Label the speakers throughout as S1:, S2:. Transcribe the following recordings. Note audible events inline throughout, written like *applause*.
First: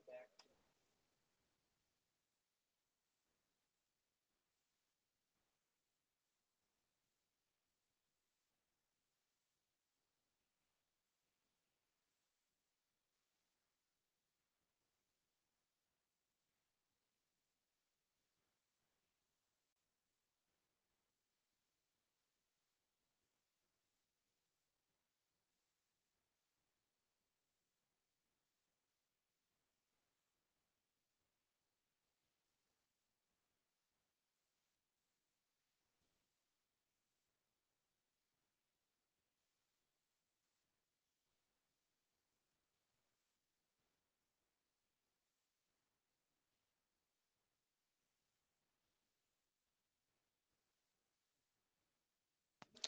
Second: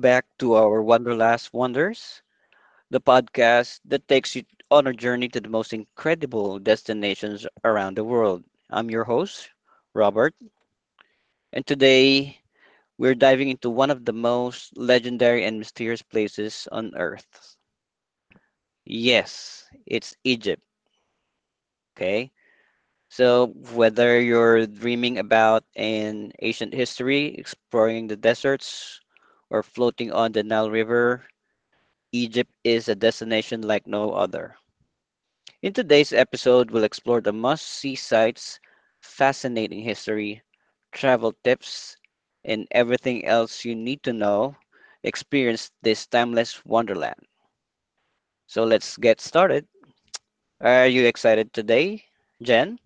S1: back to our Wanderlust Wonders, the podcast that takes you on a journey to the most incredible destinations around the world. I'm your host, Robert, and today we're diving into one of the most legendary and mysterious places on earth. Yes, it's Egypt, okay? So, whether you're dreaming about an ancient history, exploring the deserts, or floating on the Nile River, Egypt is a destination like no other. In today's episode, we'll explore the must see sites, fascinating history, travel tips, and everything else you need to know experience this timeless wonderland. So let's get started. Are you excited today, Jen?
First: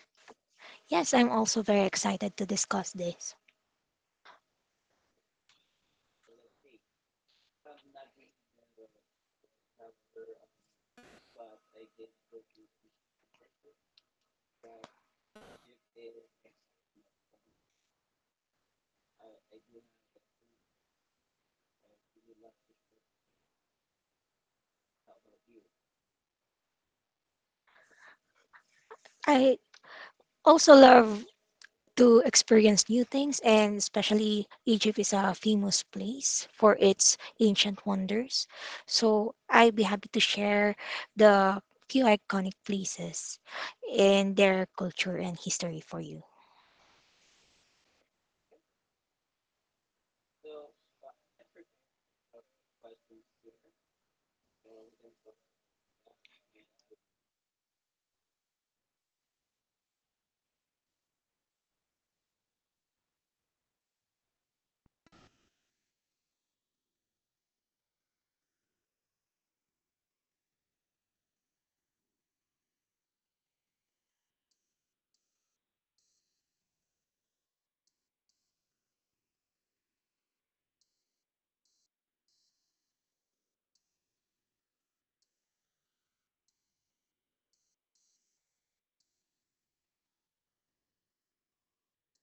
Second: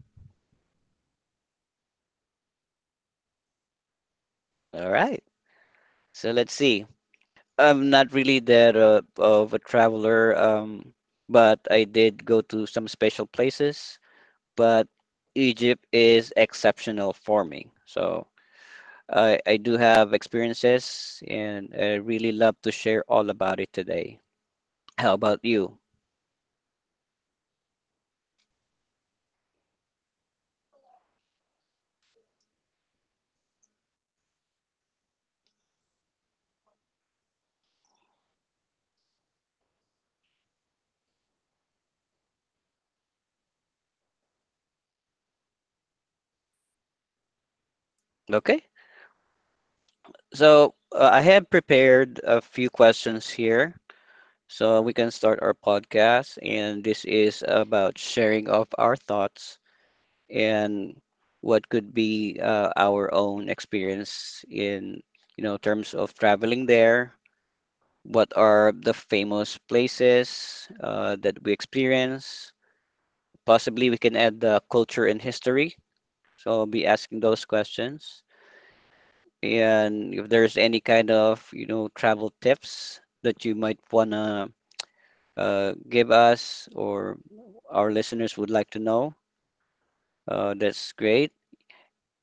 S2: Yes, I'm also very excited to discuss this.
S1: All right. So let's see. I'm not really that of a traveler, but I did go to some special places. But Egypt is exceptional for me. So I do have experiences and I really love to share all about it today. How about you?
S2: I also love to experience new things, and especially Egypt is a famous place for its ancient wonders. So I'd be happy to share the few iconic places and their culture and history for you.
S1: Okay. So I have prepared a few questions here so we can start our podcast. And this is about sharing of our thoughts and what could be our own experience in, you know, terms of traveling there, what are the famous places that we experience. Possibly we can add the culture and history. So I'll be asking those questions. And if there's any kind of, you know, travel tips that you might want to give us or our listeners would like to know, that's great.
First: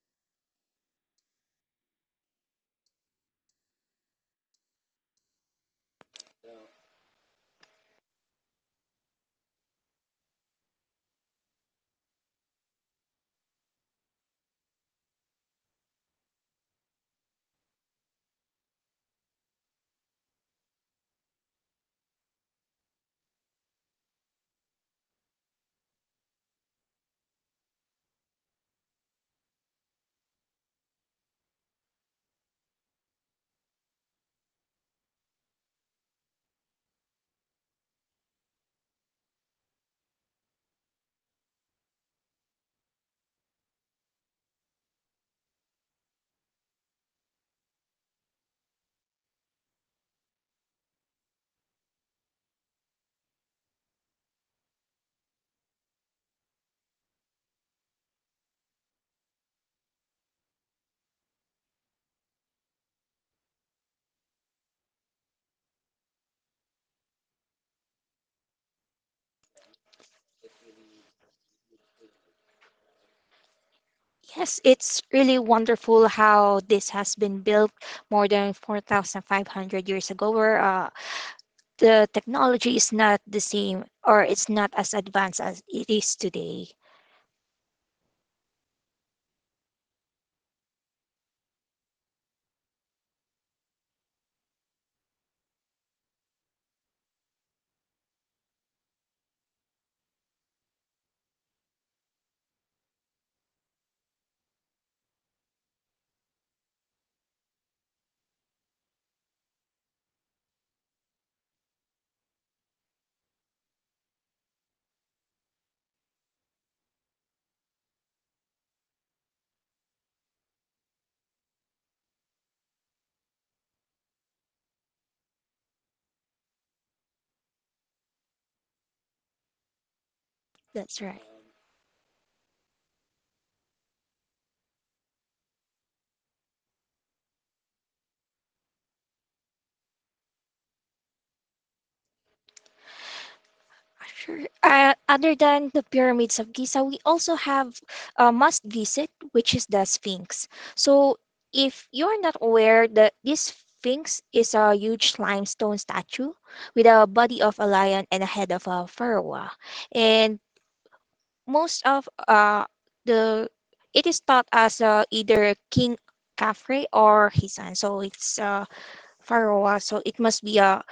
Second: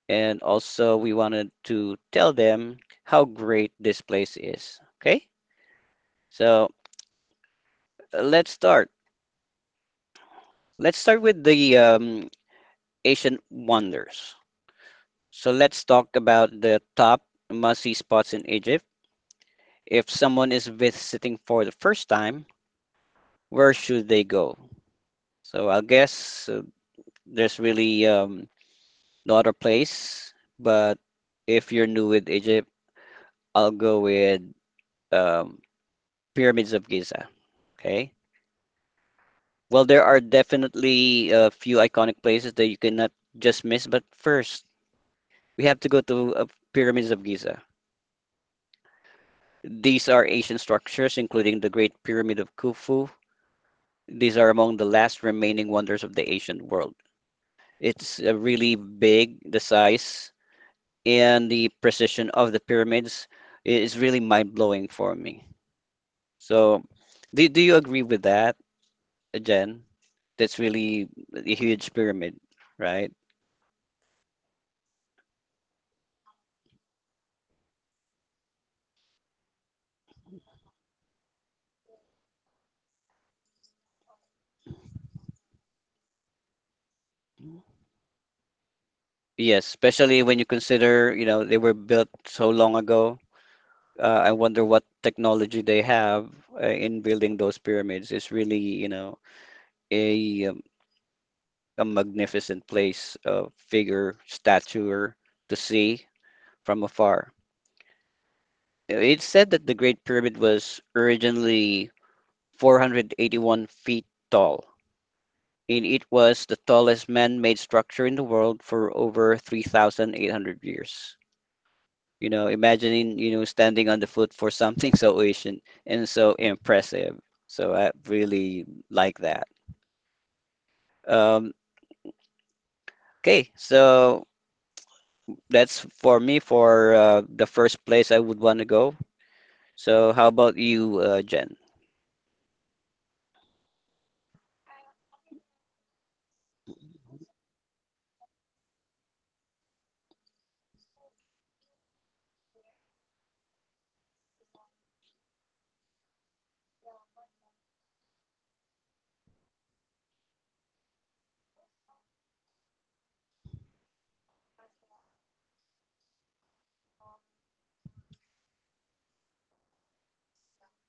S1: And also, we wanted to tell them how great this place is. Okay? So let's start. Let's start with the Ancient wonders. So let's talk about the top must-see spots in Egypt. If someone is visiting for the first time, where should they go? So I guess there's really no other place, but if you're new with Egypt, I'll go with um, Pyramids of Giza. Okay. Well, there are definitely a few iconic places that you cannot just miss, but first we have to go to Pyramids of Giza. These are ancient structures, including the Great Pyramid of Khufu. These are among the last remaining wonders of the ancient world. It's really big, the size and the precision of the pyramids is really mind blowing for me. So, do you agree with that, Jen? That's really a huge pyramid, right?
S2: Yes, it's really wonderful how this has been built more than 4,500 years ago, where the technology is not the same or it's not as advanced as it is today.
S1: Yes, especially when you consider, you know, they were built so long ago. I wonder what technology they have in building those pyramids. It's really, you know, a um, a magnificent place, figure, statue to see from afar. It's said that the Great Pyramid was originally 481 feet tall, and it was the tallest man-made structure in the world for over 3,800 years. You know, imagining, you know, standing on the foot for something so ancient and so impressive. So I really like that.
S2: That's right.
S1: Um, okay, so that's for me for the first place I would want to go. So how about you, Jen?
S2: Sure. Other than the pyramids of Giza, we also have a must visit, which is the Sphinx. So, if you're not aware, that this Sphinx is a huge limestone statue with a body of a lion and a head of a pharaoh. And most of the it is thought as either King Khafre or his son. So it's pharaoh. So it must be a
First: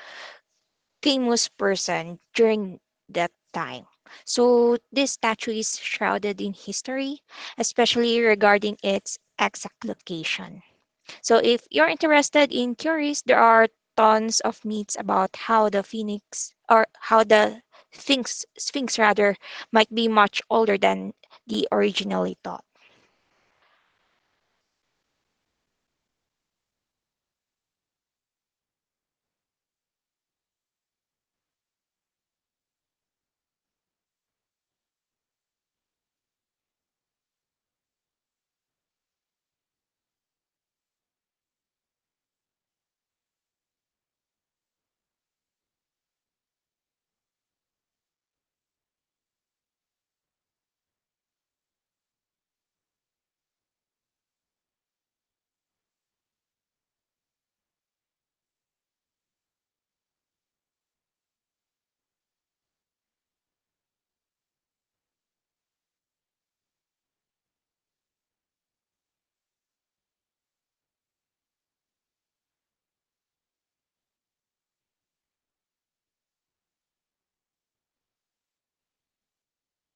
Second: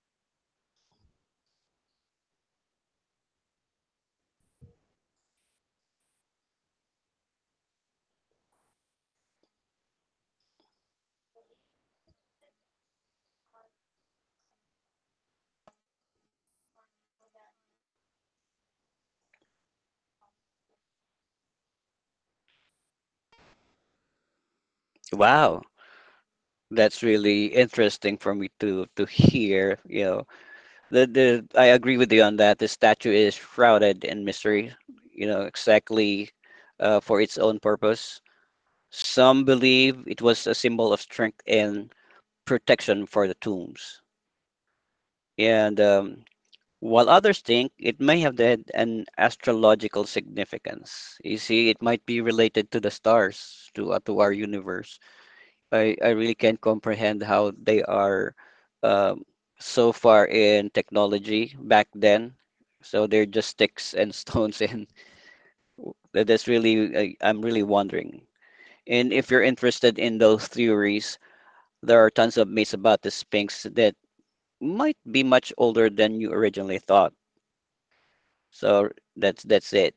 S2: famous person during that time. So this statue is shrouded in history, especially regarding its exact location. So if you're interested in theories, there are tons of myths about how the phoenix or how the sphinx rather might be much older than the originally thought.
S1: Wow, that's really interesting for me to hear. You know, the I agree with you on that. The statue is shrouded in mystery. You know, exactly for its own purpose. Some believe it was a symbol of strength and protection for the tombs. And while others think it may have had an astrological significance. You see, it might be related to the stars, to our universe. I really can't comprehend how they are um, so far in technology back then. So they're just sticks and stones, and *laughs* that's really, I'm really wondering. And if you're interested in those theories, there are tons of myths about the Sphinx that might be much older than you originally thought. So that's it.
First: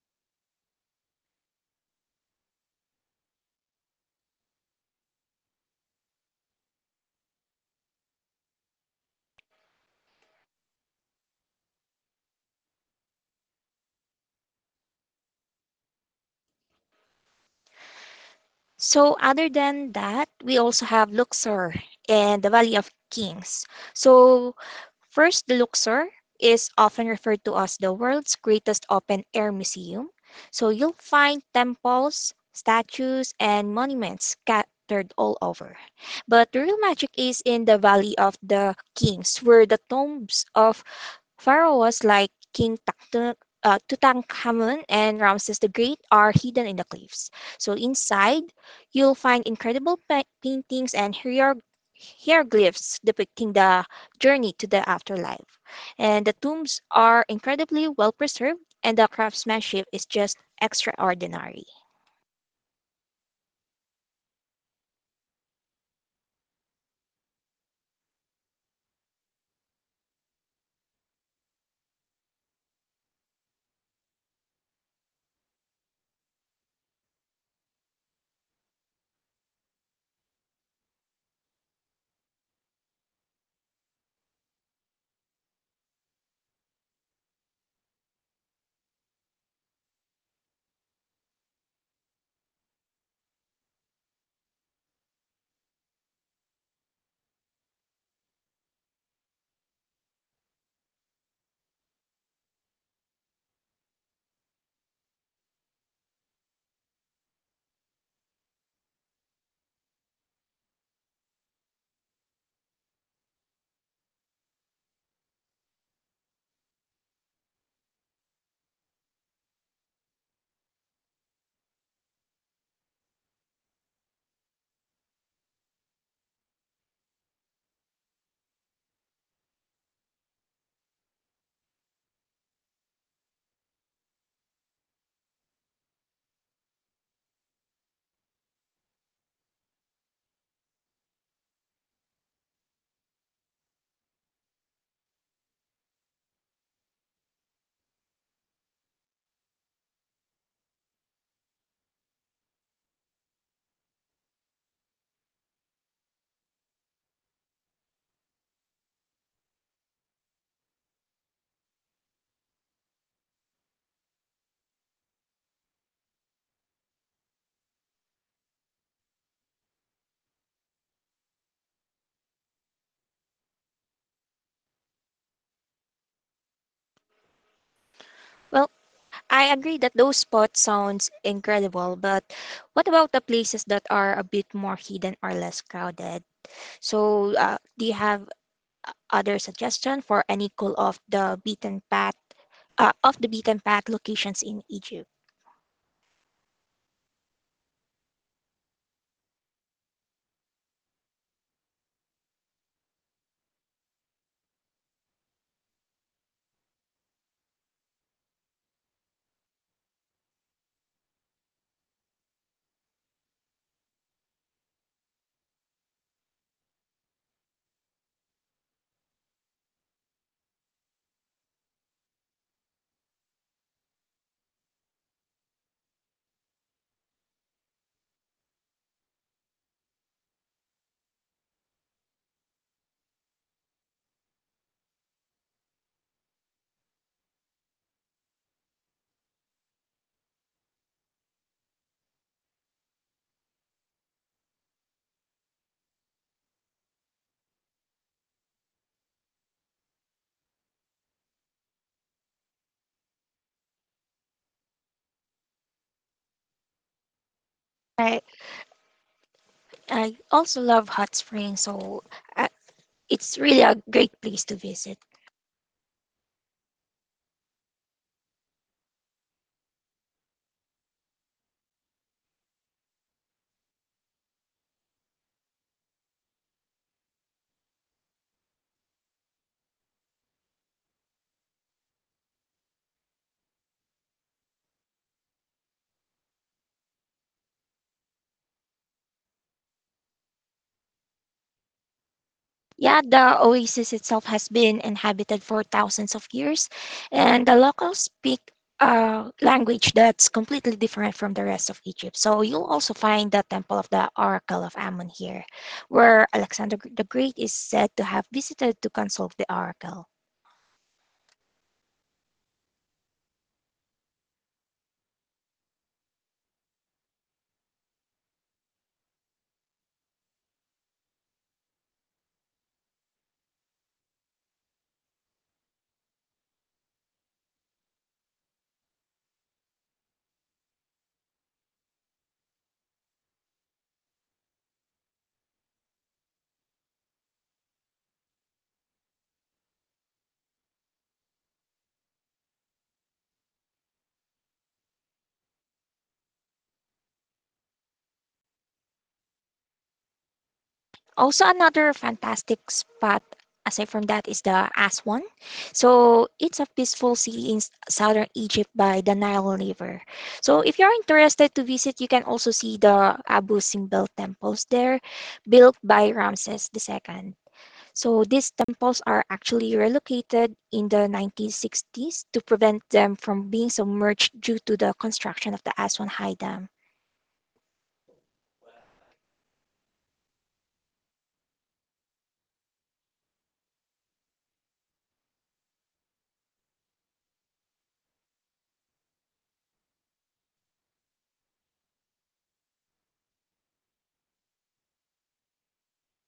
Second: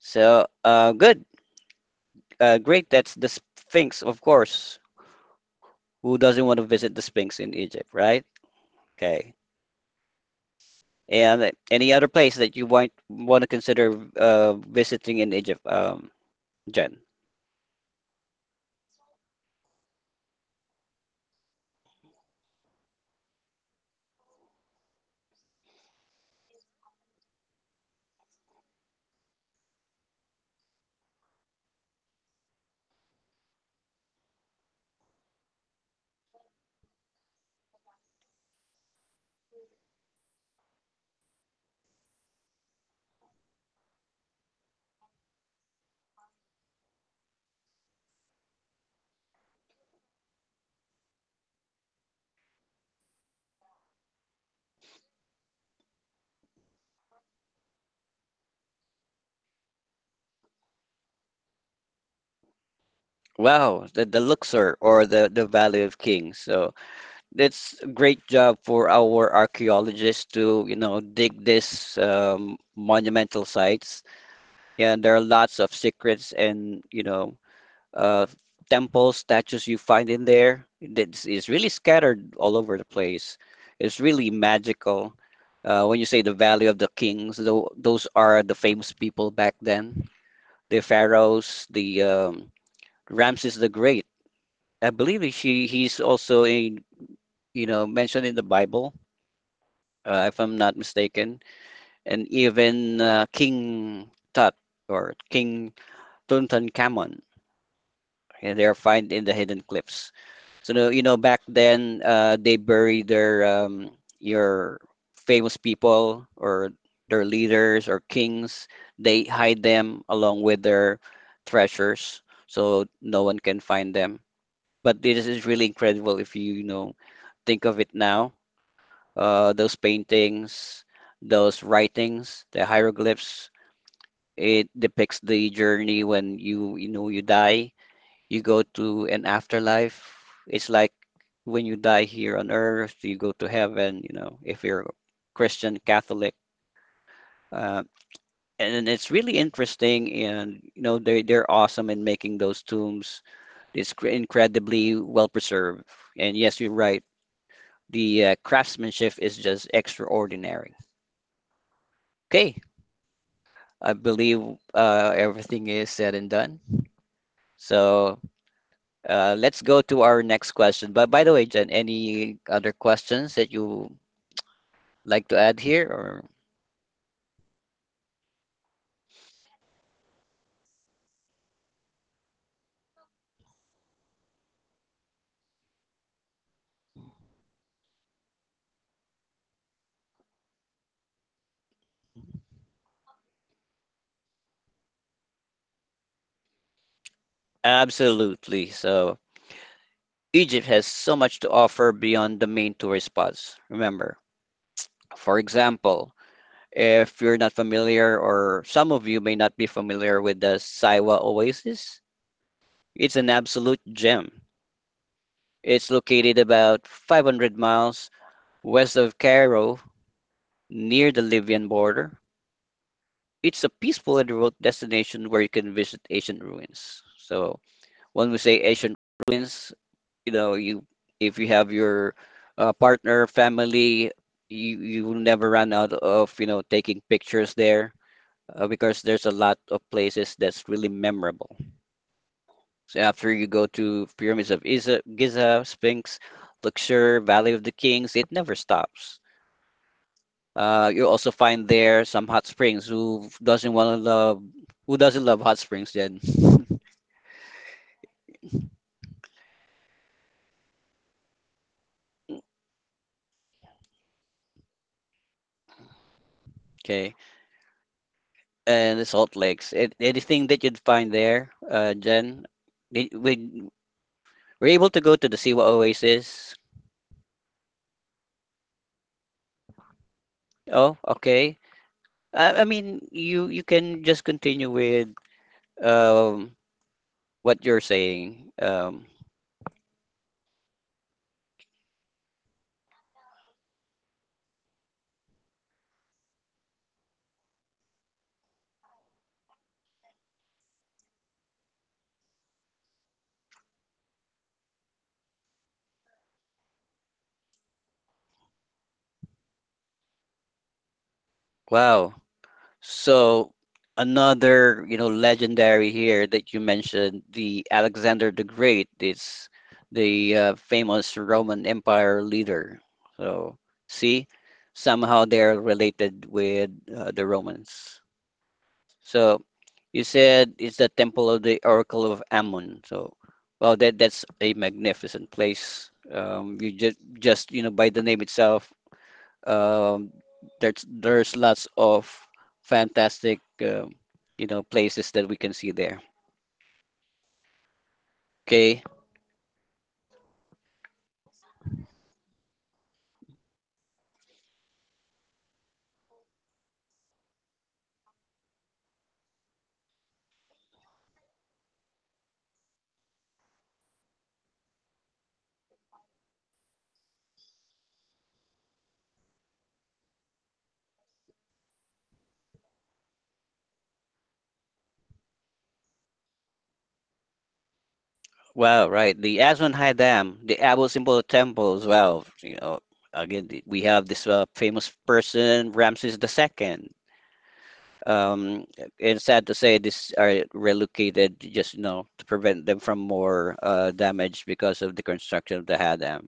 S1: So great. That's the Sphinx, of course. Who doesn't want to visit the Sphinx in Egypt, right? Okay. And any other place that you want to consider visiting in Egypt, Jen?
S2: So other than that, we also have Luxor and the Valley of Kings. So first, the Luxor is often referred to as the world's greatest open-air museum. So you'll find temples, statues, and monuments scattered all over. But the real magic is in the Valley of the Kings, where the tombs of Pharaoh was like King Tutankhamun and Ramses the Great are hidden in the cliffs. So inside, you'll find incredible paintings and hieroglyphs depicting the journey to the afterlife. And the tombs are incredibly well preserved, and the craftsmanship is just extraordinary.
S1: Wow, the Luxor or the Valley of Kings. So it's a great job for our archaeologists to, you know, dig this monumental sites. Yeah, and there are lots of secrets and, you know, uh, temples, statues you find in there. It's really scattered all over the place. It's really magical. When you say the Valley of the Kings, those are the famous people back then, the pharaohs, the Ramses the Great. I believe he's also in, you know, mentioned in the Bible if I'm not mistaken, and even King Tut or King Tutankhamun. Yeah, they are found in the hidden cliffs. So you know, back then they bury their your famous people or their leaders or kings. They hide them along with their treasures, so no one can find them. But this is really incredible if you, you know, think of it now, those paintings, those writings, the hieroglyphs. It depicts the journey when you know, you die, you go to an afterlife. It's like when you die here on earth, you go to heaven. You know, if you're Christian, Catholic, uh, and it's really interesting. And you know, they're awesome in making those tombs. It's incredibly well preserved. And yes, you're right. The craftsmanship is just extraordinary. Okay, I believe everything is said and done. So let's go to our next question. But by the way, Jen, any other questions that you like to add here? Or
S2: Well, I agree that those spots sounds incredible, but what about the places that are a bit more hidden or less crowded? So, do you have other suggestion for any cool off the beaten path, locations in Egypt?
S1: absolutely. So Egypt has so much to offer beyond the main tourist spots. Remember, for example, if you're not familiar, or some of you may not be familiar with the Siwa Oasis, it's an absolute gem. It's located about 500 miles west of Cairo near the Libyan border. It's a peaceful and remote destination where you can visit ancient ruins. So when we say ancient ruins, you know, you, if you have your partner, family, you will never run out of, you know, taking pictures there because there's a lot of places that's really memorable. So after you go to pyramids of Giza, Giza Sphinx, Luxor, Valley of the Kings, it never stops. You also find there some hot springs. Who doesn't want to love? Who doesn't love hot springs, Jen? *laughs*
S2: Right. I also love hot springs, so uh, it's really a great place to visit.
S1: Okay, and the salt lakes. It, anything that you'd find there, Jen. We we- we're able to go to the Siwa Oasis. Oh, okay. I mean, you can just continue with um what you're saying.
S2: Yeah, the oasis itself has been inhabited for thousands of years, and the locals speak a language that's completely different from the rest of Egypt. So you'll also find the Temple of the Oracle of Ammon here, where Alexander the Great is said to have visited to consult the oracle.
S1: Wow. So another, you know, legendary here that you mentioned, the Alexander the Great, is the famous Roman Empire leader. So see, somehow they're related with the Romans. So you said it's the temple of the Oracle of Ammon. So well, that's a magnificent place. You just you know by the name itself, um, there's lots of fantastic you know places that we can see there. Okay,
S2: Also, another fantastic spot aside from that is the Aswan. So, it's a peaceful city in southern Egypt by the Nile River. So, if you're interested to visit, you can also see the Abu Simbel temples there, built by Ramses II. So, these temples are actually relocated in the 1960s to prevent them from being submerged due to the construction of the Aswan High Dam.
S1: wow, right? The Aswan High Dam, the Abu Simbel Temple as well. You know, again we have this famous person Ramses the Second. Um, it's sad to say these are relocated just you know to prevent them from more damage because of the construction of the Hadam.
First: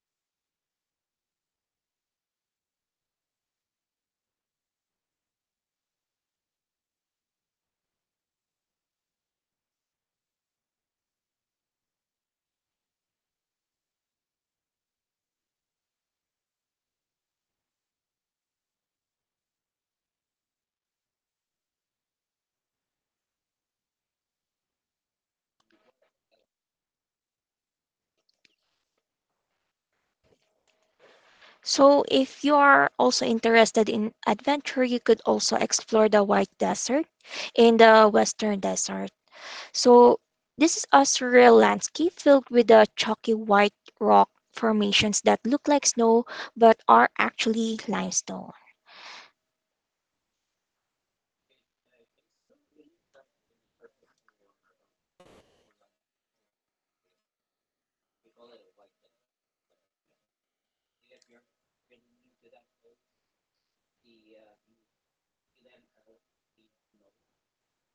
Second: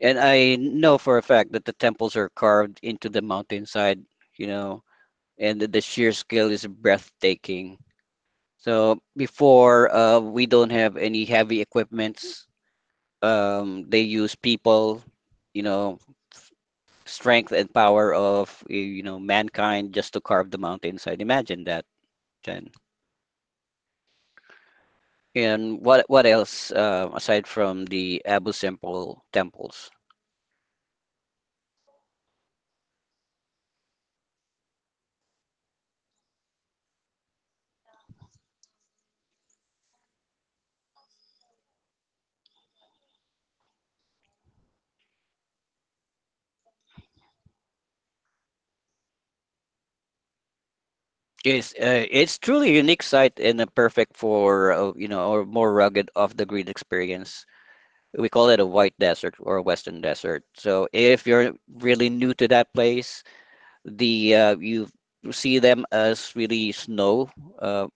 S1: And I know for a fact that the temples are carved into the mountainside. You know, and the sheer scale is breathtaking. So before, we don't have any heavy equipments. They use people, you know, strength and power of you know mankind just to carve the mountainside. Imagine that, Jen. And what else aside from the Abu Simbel temples?
S2: So, if you are also interested in adventure, you could also explore the White Desert in the Western Desert. So, this is a surreal landscape filled with the chalky white rock formations that look like snow but are actually limestone.
S1: Yes, it's truly a unique site and a perfect for you know or more rugged off the grid experience. We call it a white desert or a western desert. So if you're really new to that place, the you see them as really snow. Uh,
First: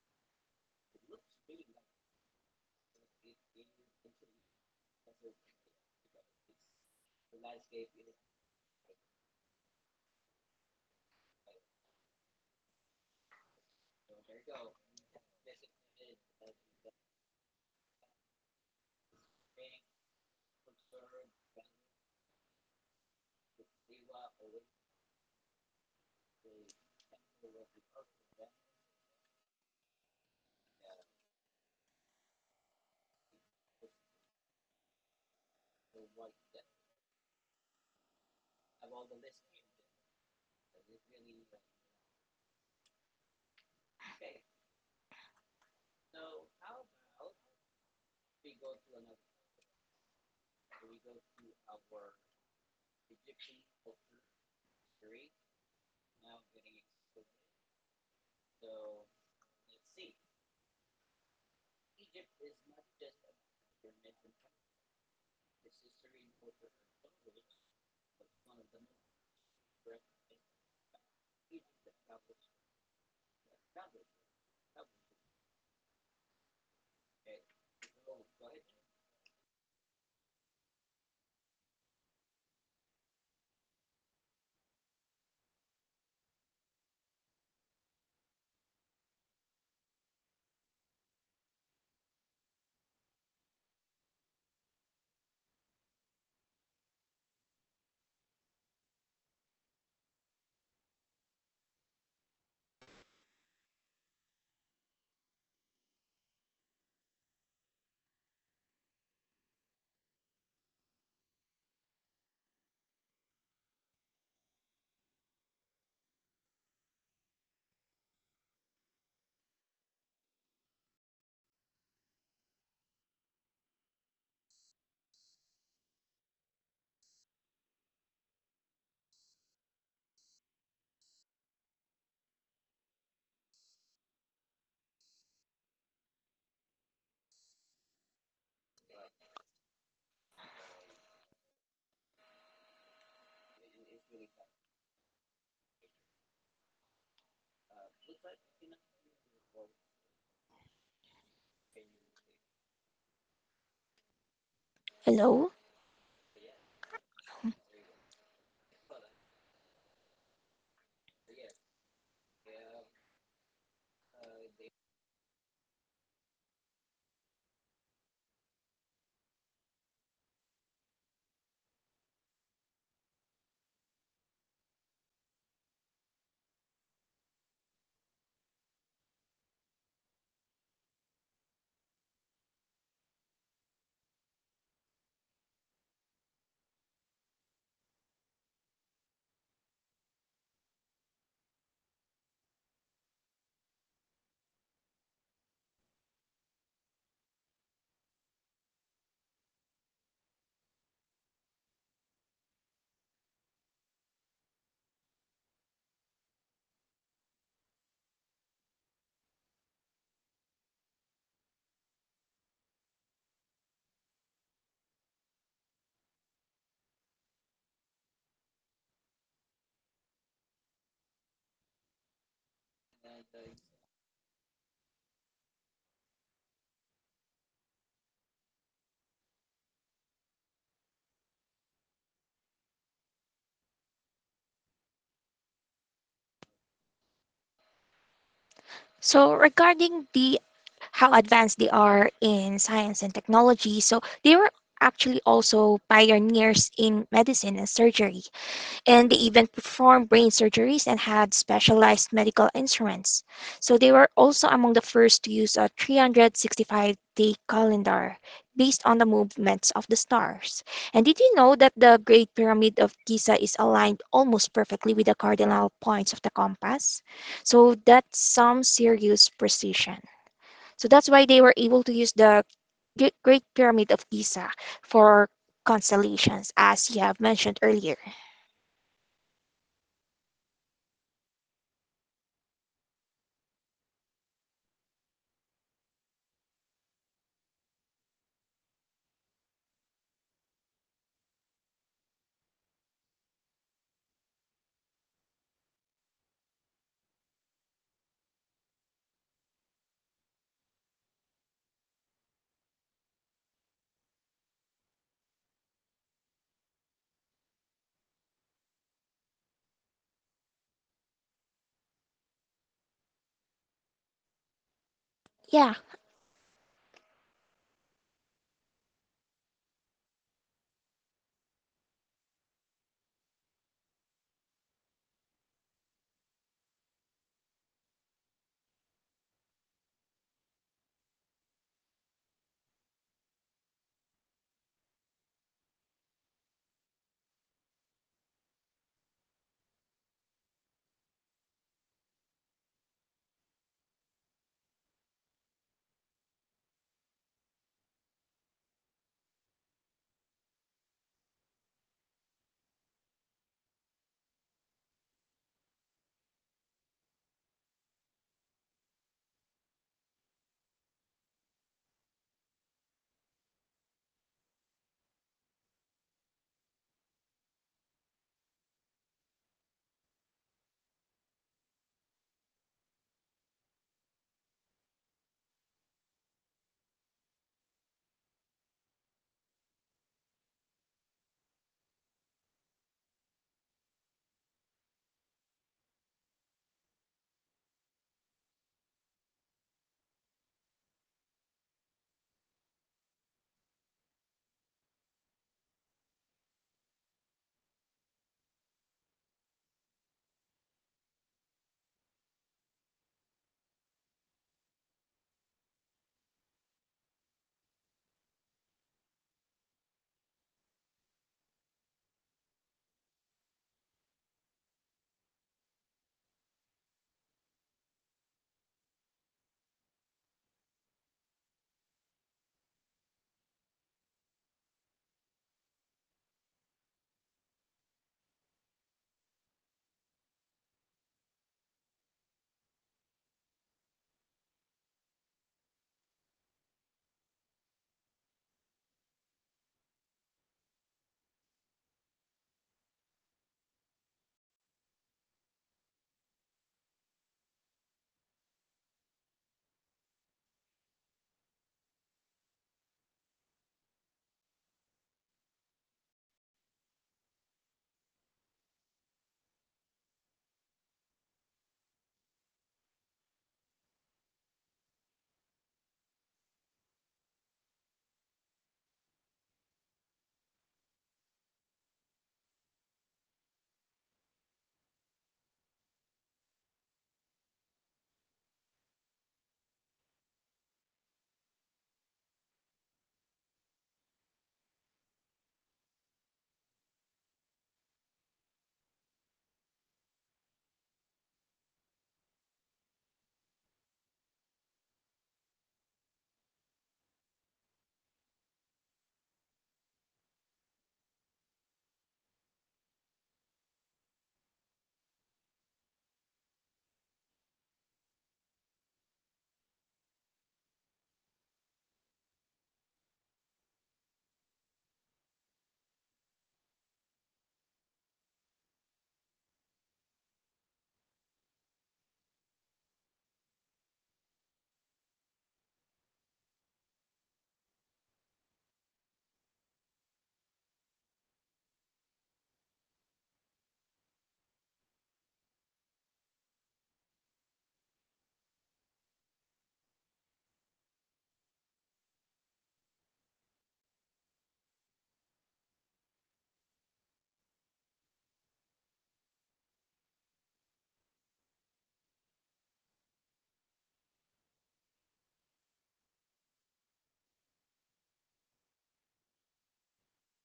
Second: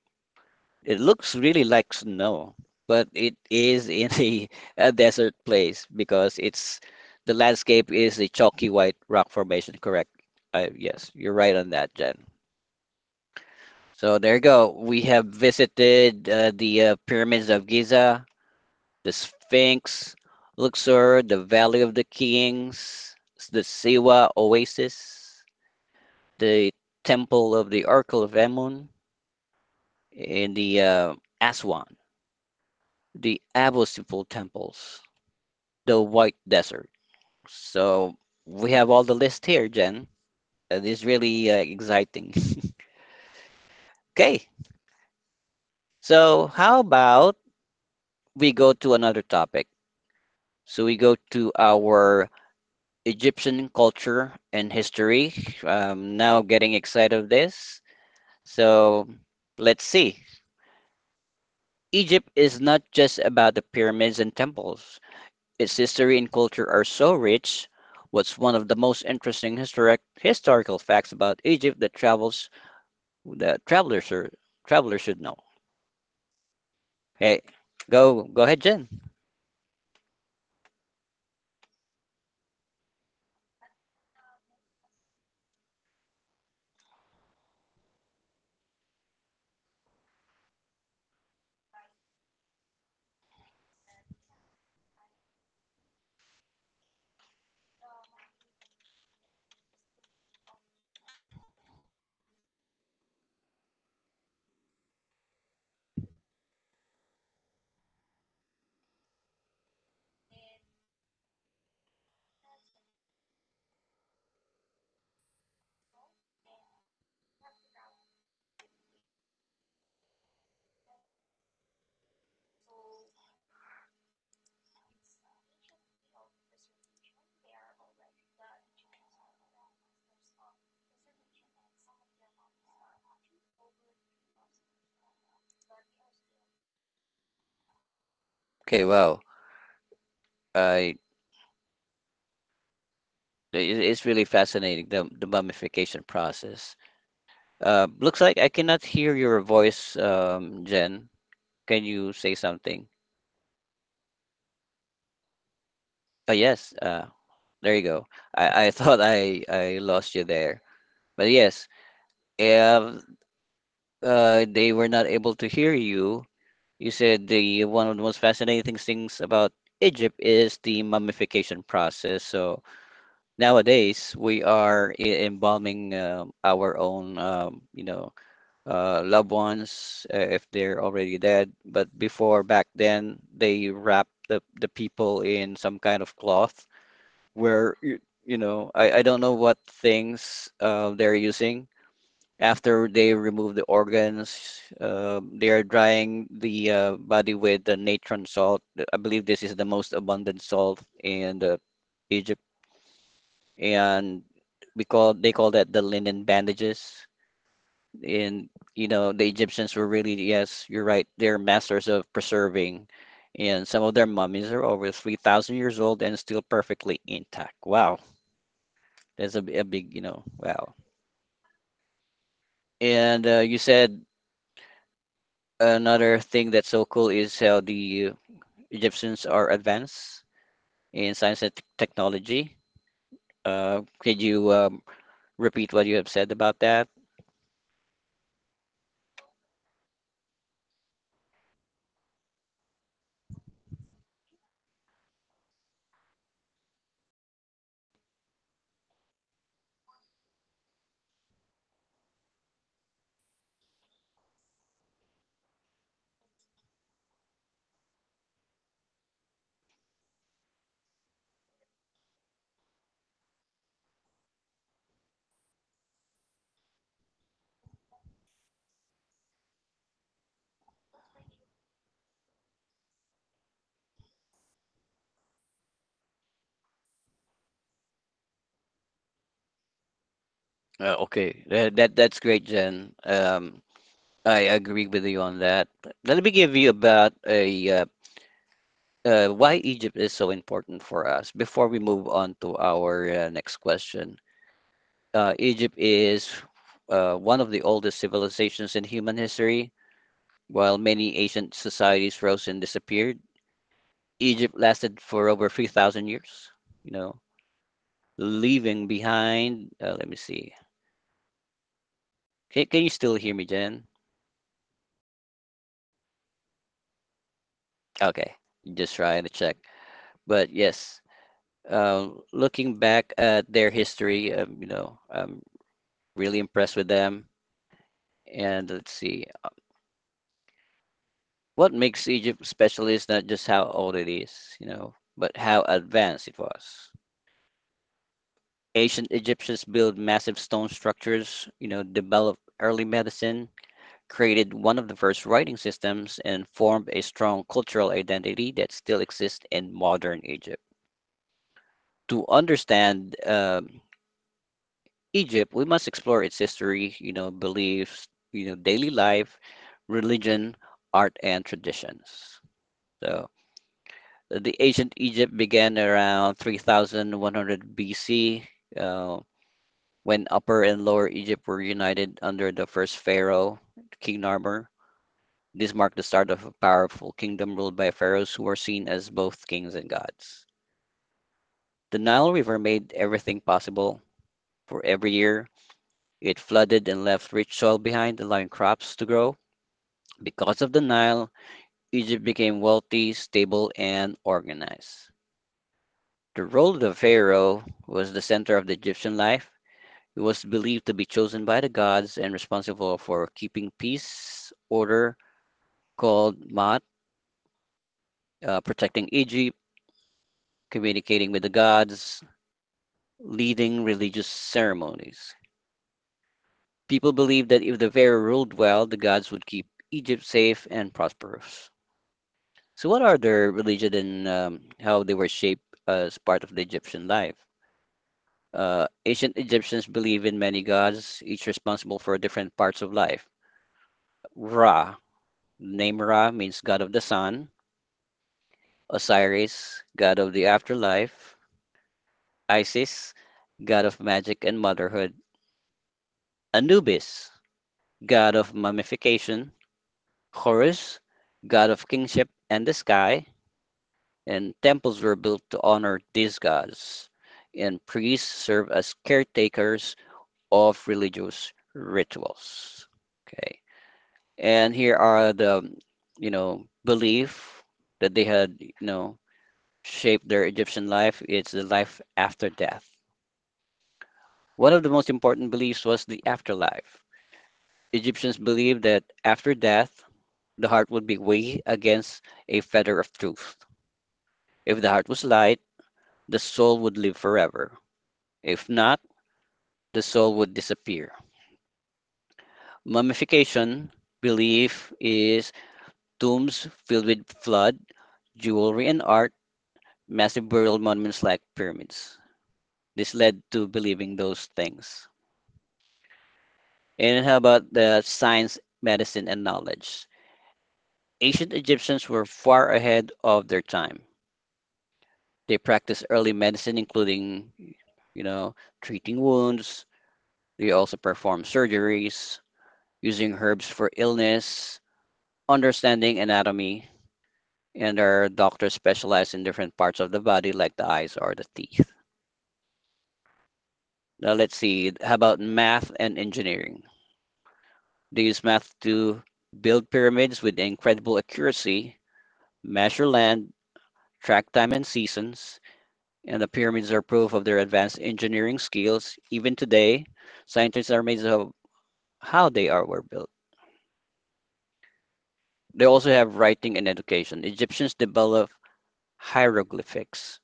S1: it looks really like snow, but it is *laughs* in a desert place because it's the landscape is a chalky white rock formation. Correct? Yes, you're right on that, Jen. So there you go. We have visited the pyramids of Giza, the Sphinx, Luxor, the Valley of the Kings, the Siwa Oasis, the Temple of the Oracle of Amun, and the Aswan, the Abusifal temples, the White Desert. So we have all the list here, Jen. It is really exciting. Okay, so how about we go to another topic? So we go to our Egyptian culture and history. I'm now getting excited of this. So let's see. Egypt is not just about the pyramids and temples. Its history and culture are so rich. What's one of the most interesting historical facts about Egypt that travelers should know? Hey, go ahead, Jen. Okay, wow. I it's really fascinating the mummification process. Looks like I cannot hear your voice, Jen. Can you say something?
S2: Hello?
S1: Oh, yes. There you go. I *laughs* thought I lost you there. But yes, if they were not able to hear you, you said the one of the most fascinating things about Egypt is the mummification process. So nowadays we are embalming our own, loved ones if they're already dead. But before back then, they wrapped the people in some kind of cloth where, I don't know what things they're using. After they remove the organs, they are drying the body with the natron salt. I believe this is the most abundant salt in the Egypt, and we call they call that the linen bandages, and you know the egyptians were really, yes, you're right, they're masters of preserving, and some of their mummies are over 3,000 years old and still perfectly intact. Wow, that's a big, you know, wow. And you said another thing that's so cool is how the egyptians are advanced in science and technology. Could you repeat what you have said about that?
S2: So, regarding the how advanced they are in science and technology, so they were actually also pioneers in medicine and surgery. And they even performed brain surgeries and had specialized medical instruments. So they were also among the first to use a 365-day calendar based on the movements of the stars. And did you know that the Great Pyramid of Giza is aligned almost perfectly with the cardinal points of the compass? So that's some serious precision. So that's why they were able to use the Great Pyramid of Giza for constellations, as you have mentioned earlier.
S1: Okay, that's great, jen. I agree with you on that. Let me give you about a why Egypt is so important for us before we move on to our next question. Egypt is one of the oldest civilizations in human history. While many ancient societies rose and disappeared, Egypt lasted for over 3,000 years, you know, leaving behind, let me see. Can you still hear me, Jen?
S2: Yeah.
S1: Okay, just trying to check. But yes, looking back at their history, you know, I'm really impressed with them. And let's see, what makes Egypt special is not just how old it is, you know, but how advanced it was. Ancient Egyptians built massive stone structures, you know, developed early medicine, created one of the first writing systems, and formed a strong cultural identity that still exists in modern Egypt. To understand Egypt, we must explore its history, you know, beliefs, you know, daily life, religion, art, and traditions. So the ancient Egypt began around 3100 BC uh, when Upper and Lower Egypt were united under the first pharaoh, King Narmer. This marked the start of a powerful kingdom ruled by pharaohs who were seen as both kings and gods. The Nile River made everything possible, for every year it flooded and left rich soil behind, allowing crops to grow. Because of the Nile, Egypt became wealthy, stable, and organized. The role of the pharaoh was the center of the Egyptian life. He was believed to be chosen by the gods and responsible for keeping peace, order, called Maat, protecting Egypt, communicating with the gods, leading religious ceremonies. People believed that if the pharaoh ruled well, the gods would keep Egypt safe and prosperous. So, what are their religion, and how they were shaped as part of the Egyptian life? Ancient Egyptians believe in many gods, each responsible for different parts of life. Ra, the name Ra means god of the sun. Osiris, god of the afterlife. Isis, god of magic and motherhood. Anubis, god of mummification. Horus, god of kingship and the sky. And temples were built to honor these gods, and priests served as caretakers of religious rituals. Okay, and here are the, you know, belief that they had, you know, shaped their Egyptian life. It's the life after death. One of the most important beliefs was the afterlife. Egyptians believed that after death, the heart would be weighed against a feather of truth. If the heart was light, the soul would live forever. If not, the soul would disappear. Mummification belief is tombs filled with blood, jewelry, and art, massive burial monuments like pyramids. This led to believing those things. And how about the science, medicine, and knowledge? Ancient Egyptians were far ahead of their time. They practiced early medicine, including, you know, treating wounds. They also performed surgeries, using herbs for illness, understanding anatomy, and our doctors specialize in different parts of the body like the eyes or the teeth. Now let's see, how about math and engineering? They use math to build pyramids with incredible accuracy, measure land, track time and seasons, and the pyramids are proof of their advanced engineering skills. Even today, scientists are amazed of how they are were built. They also have writing and education. Egyptians developed hieroglyphics,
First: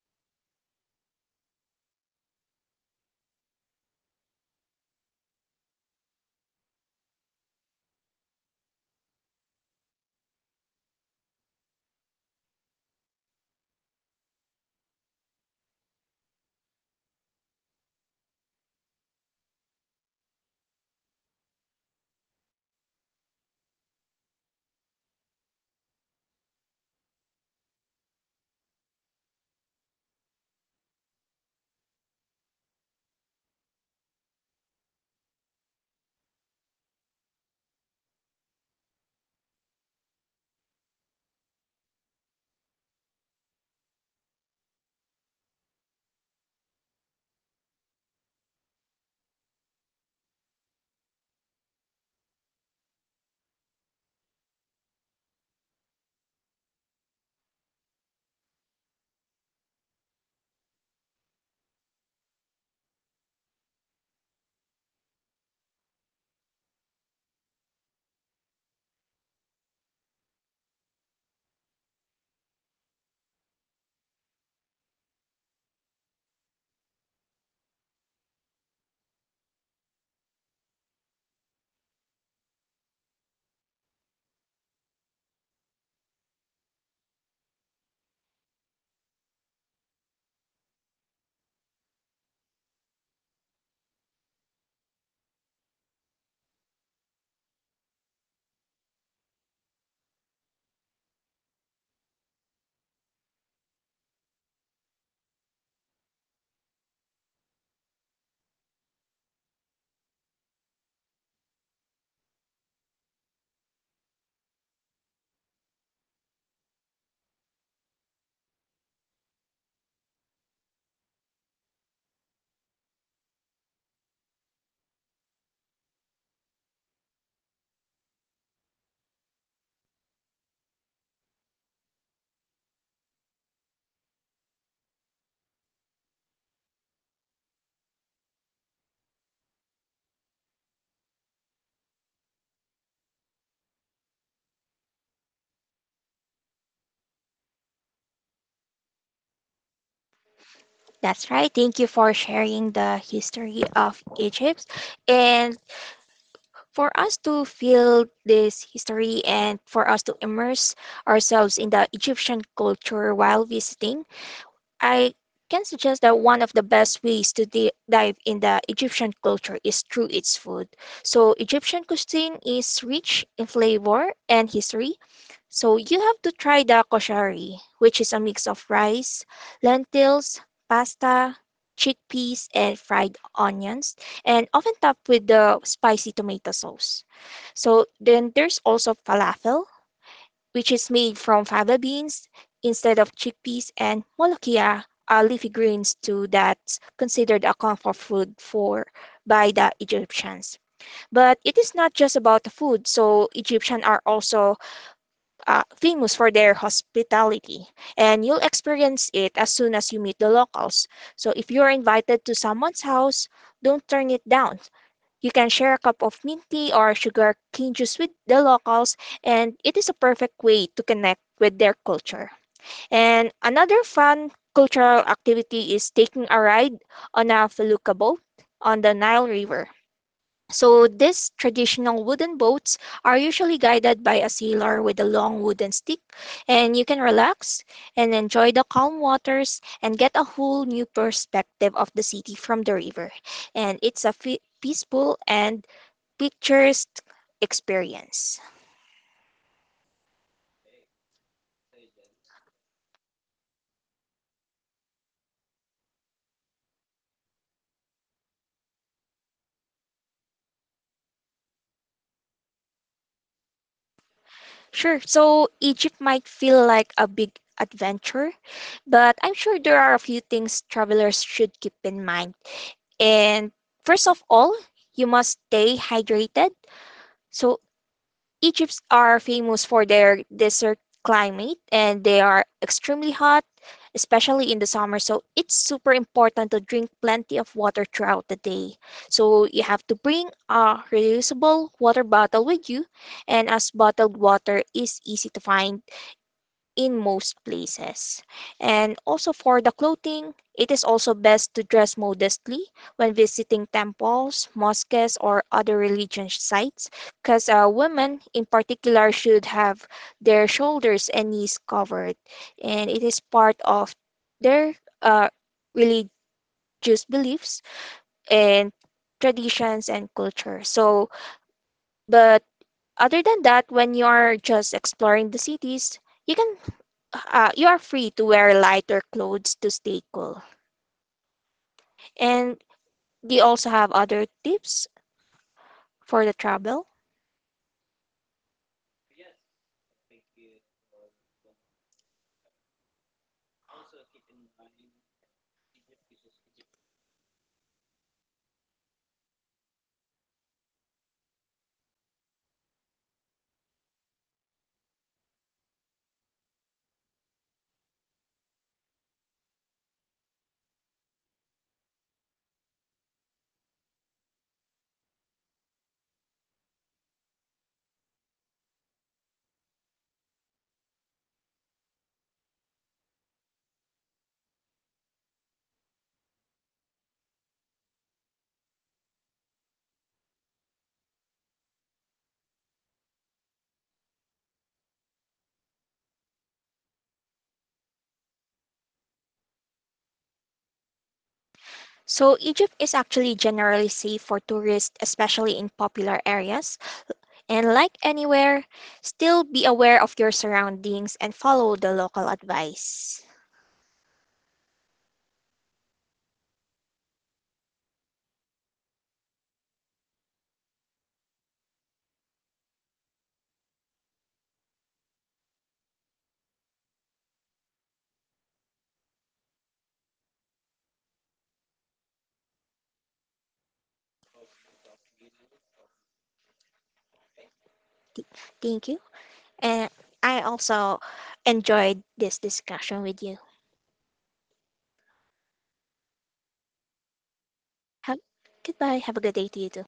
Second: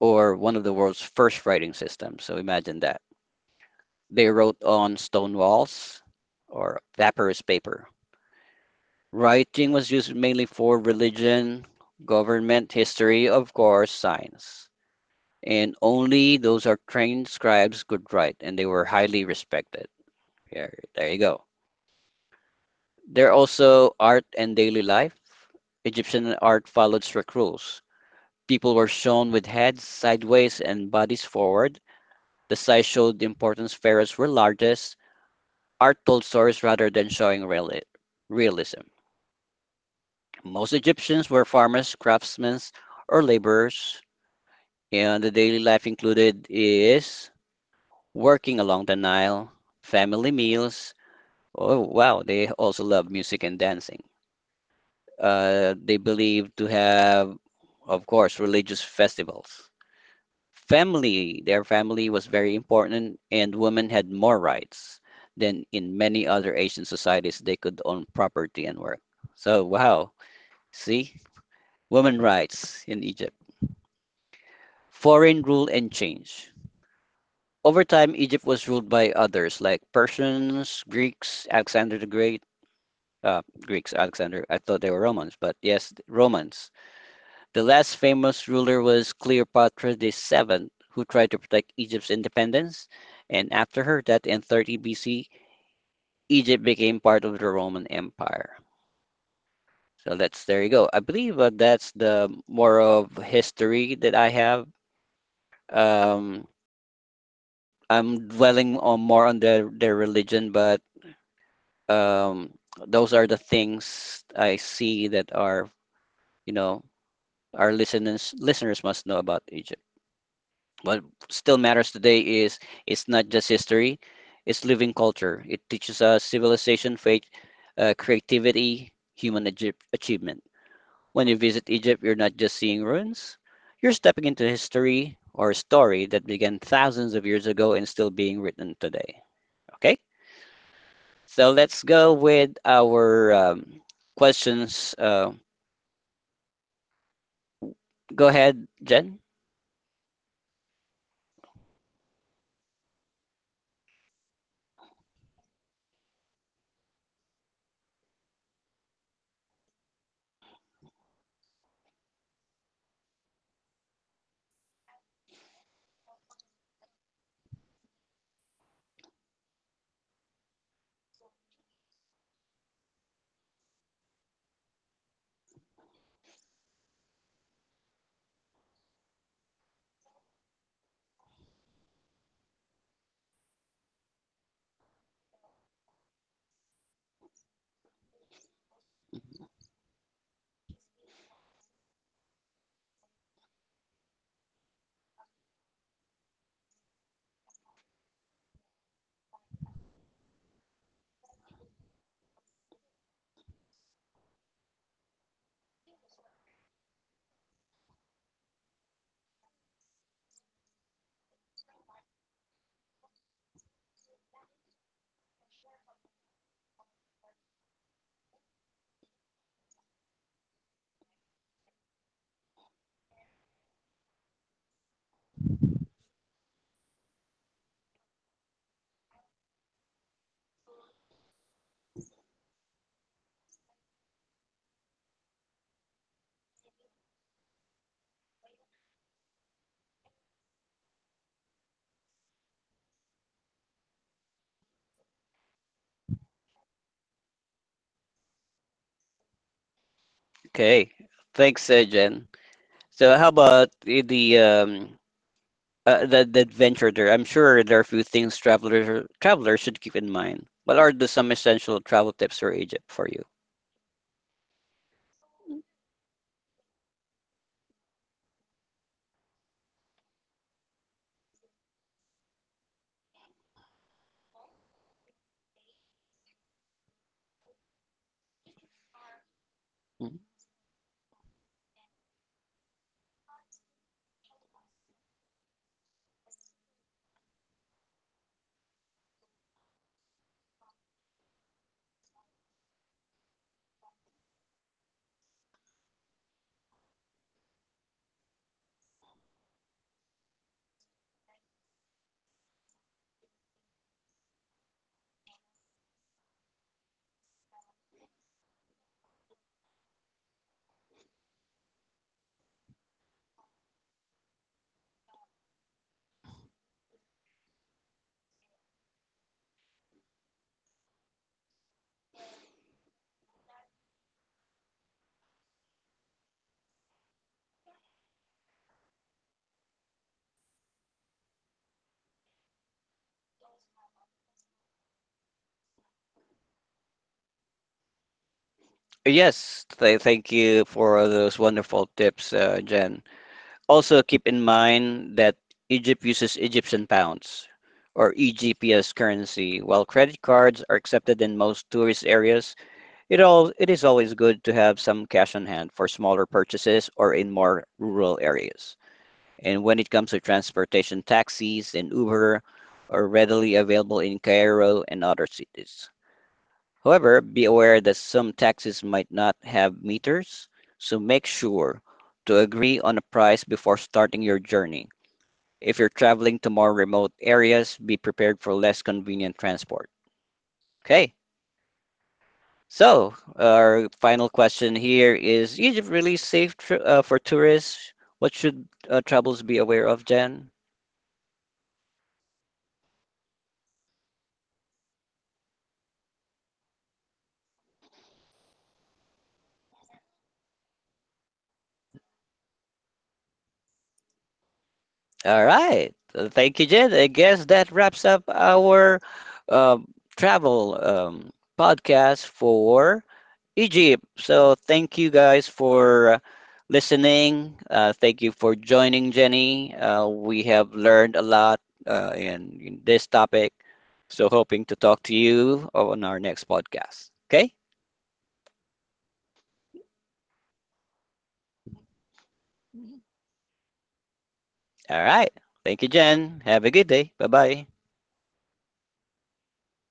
S1: or one of the world's first writing systems. So imagine that. They wrote on stone walls or papyrus paper. Writing was used mainly for religion, government, history, of course, science. And only those are trained scribes could write, and they were highly respected. Here, there you go. There are also art and daily life. Egyptian art followed strict rules. People were shown with heads sideways and bodies forward. The size showed the importance, pharaohs were largest, art told stories rather than showing realism. Most Egyptians were farmers, craftsmen, or laborers, and the daily life included is working along the Nile, family meals. Oh, wow, they also love music and dancing. They believe to have, of course, religious festivals. Family Their family was very important, and women had more rights than in many other asian societies. They could own property and work. So wow, see, women rights in egypt. Foreign rule and change over time, egypt was ruled by others like persians, greeks, alexander the great. Greeks alexander I thought they were romans, but yes, romans. The last famous ruler was Cleopatra VII, who tried to protect Egypt's independence, and after her death in 30 BC, Egypt became part of the Roman Empire. So that's, there you go. I believe that's the more of history that I have. Um, I'm dwelling on more on their religion, but um, those are the things I see that are, you know, our listeners must know about Egypt. What still matters today is it's not just history, it's living culture. It teaches us civilization, faith, creativity, human achievement. When you visit Egypt, you're not just seeing ruins, you're stepping into history or a story that began thousands of years ago and still being written today. Okay? So let's go with our questions. Go ahead, Jen.
S2: That's right. Thank you for sharing the history of Egypt. And for us to feel this history and for us to immerse ourselves in the Egyptian culture while visiting, I can suggest that one of the best ways to dive in the Egyptian culture is through its food. So, Egyptian cuisine is rich in flavor and history. So, you have to try the koshari, which is a mix of rice, lentils, pasta, chickpeas, and fried onions, and often topped with the spicy tomato sauce. So, then there's also falafel, which is made from fava beans instead of chickpeas, and molokhia, leafy greens too, that's considered a comfort food for by the Egyptians. But it is not just about the food, so Egyptians are also famous for their hospitality, and you'll experience it as soon as you meet the locals. So if you're invited to someone's house, don't turn it down. You can share a cup of mint tea or sugar cane juice with the locals, and it is a perfect way to connect with their culture. And another fun cultural activity is taking a ride on a felucca boat on the Nile River. So these traditional wooden boats are usually guided by a sailor with a long wooden stick, and you can relax and enjoy the calm waters and get a whole new perspective of the city from the river. And it's a peaceful and pictures experience.
S1: Okay. Thanks, Jen. So how about the adventure there. I'm sure there are a few things travelers should keep in mind. What are the some essential travel tips for Egypt for you?
S2: Sure, so Egypt might feel like a big adventure, but I'm sure there are a few things travelers should keep in mind. And first of all, you must stay hydrated. So Egypts are famous for
S1: Mhm.
S2: their desert climate and they are extremely hot, especially in the summer. So it's super important to drink plenty of water throughout the day. So you have to bring a reusable water bottle with you, and as bottled water is easy to find in most places. And also for the clothing, it is also best to dress modestly when visiting temples, mosques, or other religious sites, because women in particular should have their shoulders and knees covered, and it is part of their uh, religious beliefs and traditions and culture. So, but other than that, when you're just exploring the cities, you can you are free to wear lighter clothes to stay cool. And they also have other tips for the travel.
S1: Yes, thank you for those wonderful tips, Jen. Also, keep in mind that Egypt uses Egyptian pounds or EGP as currency. While credit cards are accepted in most tourist areas, it is always good to have some cash on hand for smaller purchases or in more rural areas. And when it comes to transportation, taxis and Uber are readily available in Cairo and other cities. However, be aware that some taxis might not have meters, so make sure to agree on a price before starting your journey. If you're traveling to more remote areas, be prepared for less convenient transport. Okay, so our final question here is, Egypt really safe for tourists? What should travelers be aware of, Jen?
S2: So Egypt is actually generally safe for tourists, especially in popular areas. And like anywhere, still be aware of your surroundings and follow the local advice.
S1: All right. Thank you, Jen. I guess that wraps up our um, travel podcast for Egypt. So thank you guys for listening. Thank you for joining, Jenny. We have learned a lot in this topic. So hoping to talk to you on our next podcast. Okay.
S2: Thank you. And I also enjoyed this discussion with you.
S1: All right. Thank you, Jen. Have a good day. Bye bye.
S2: Have, goodbye. Have a good day to you too.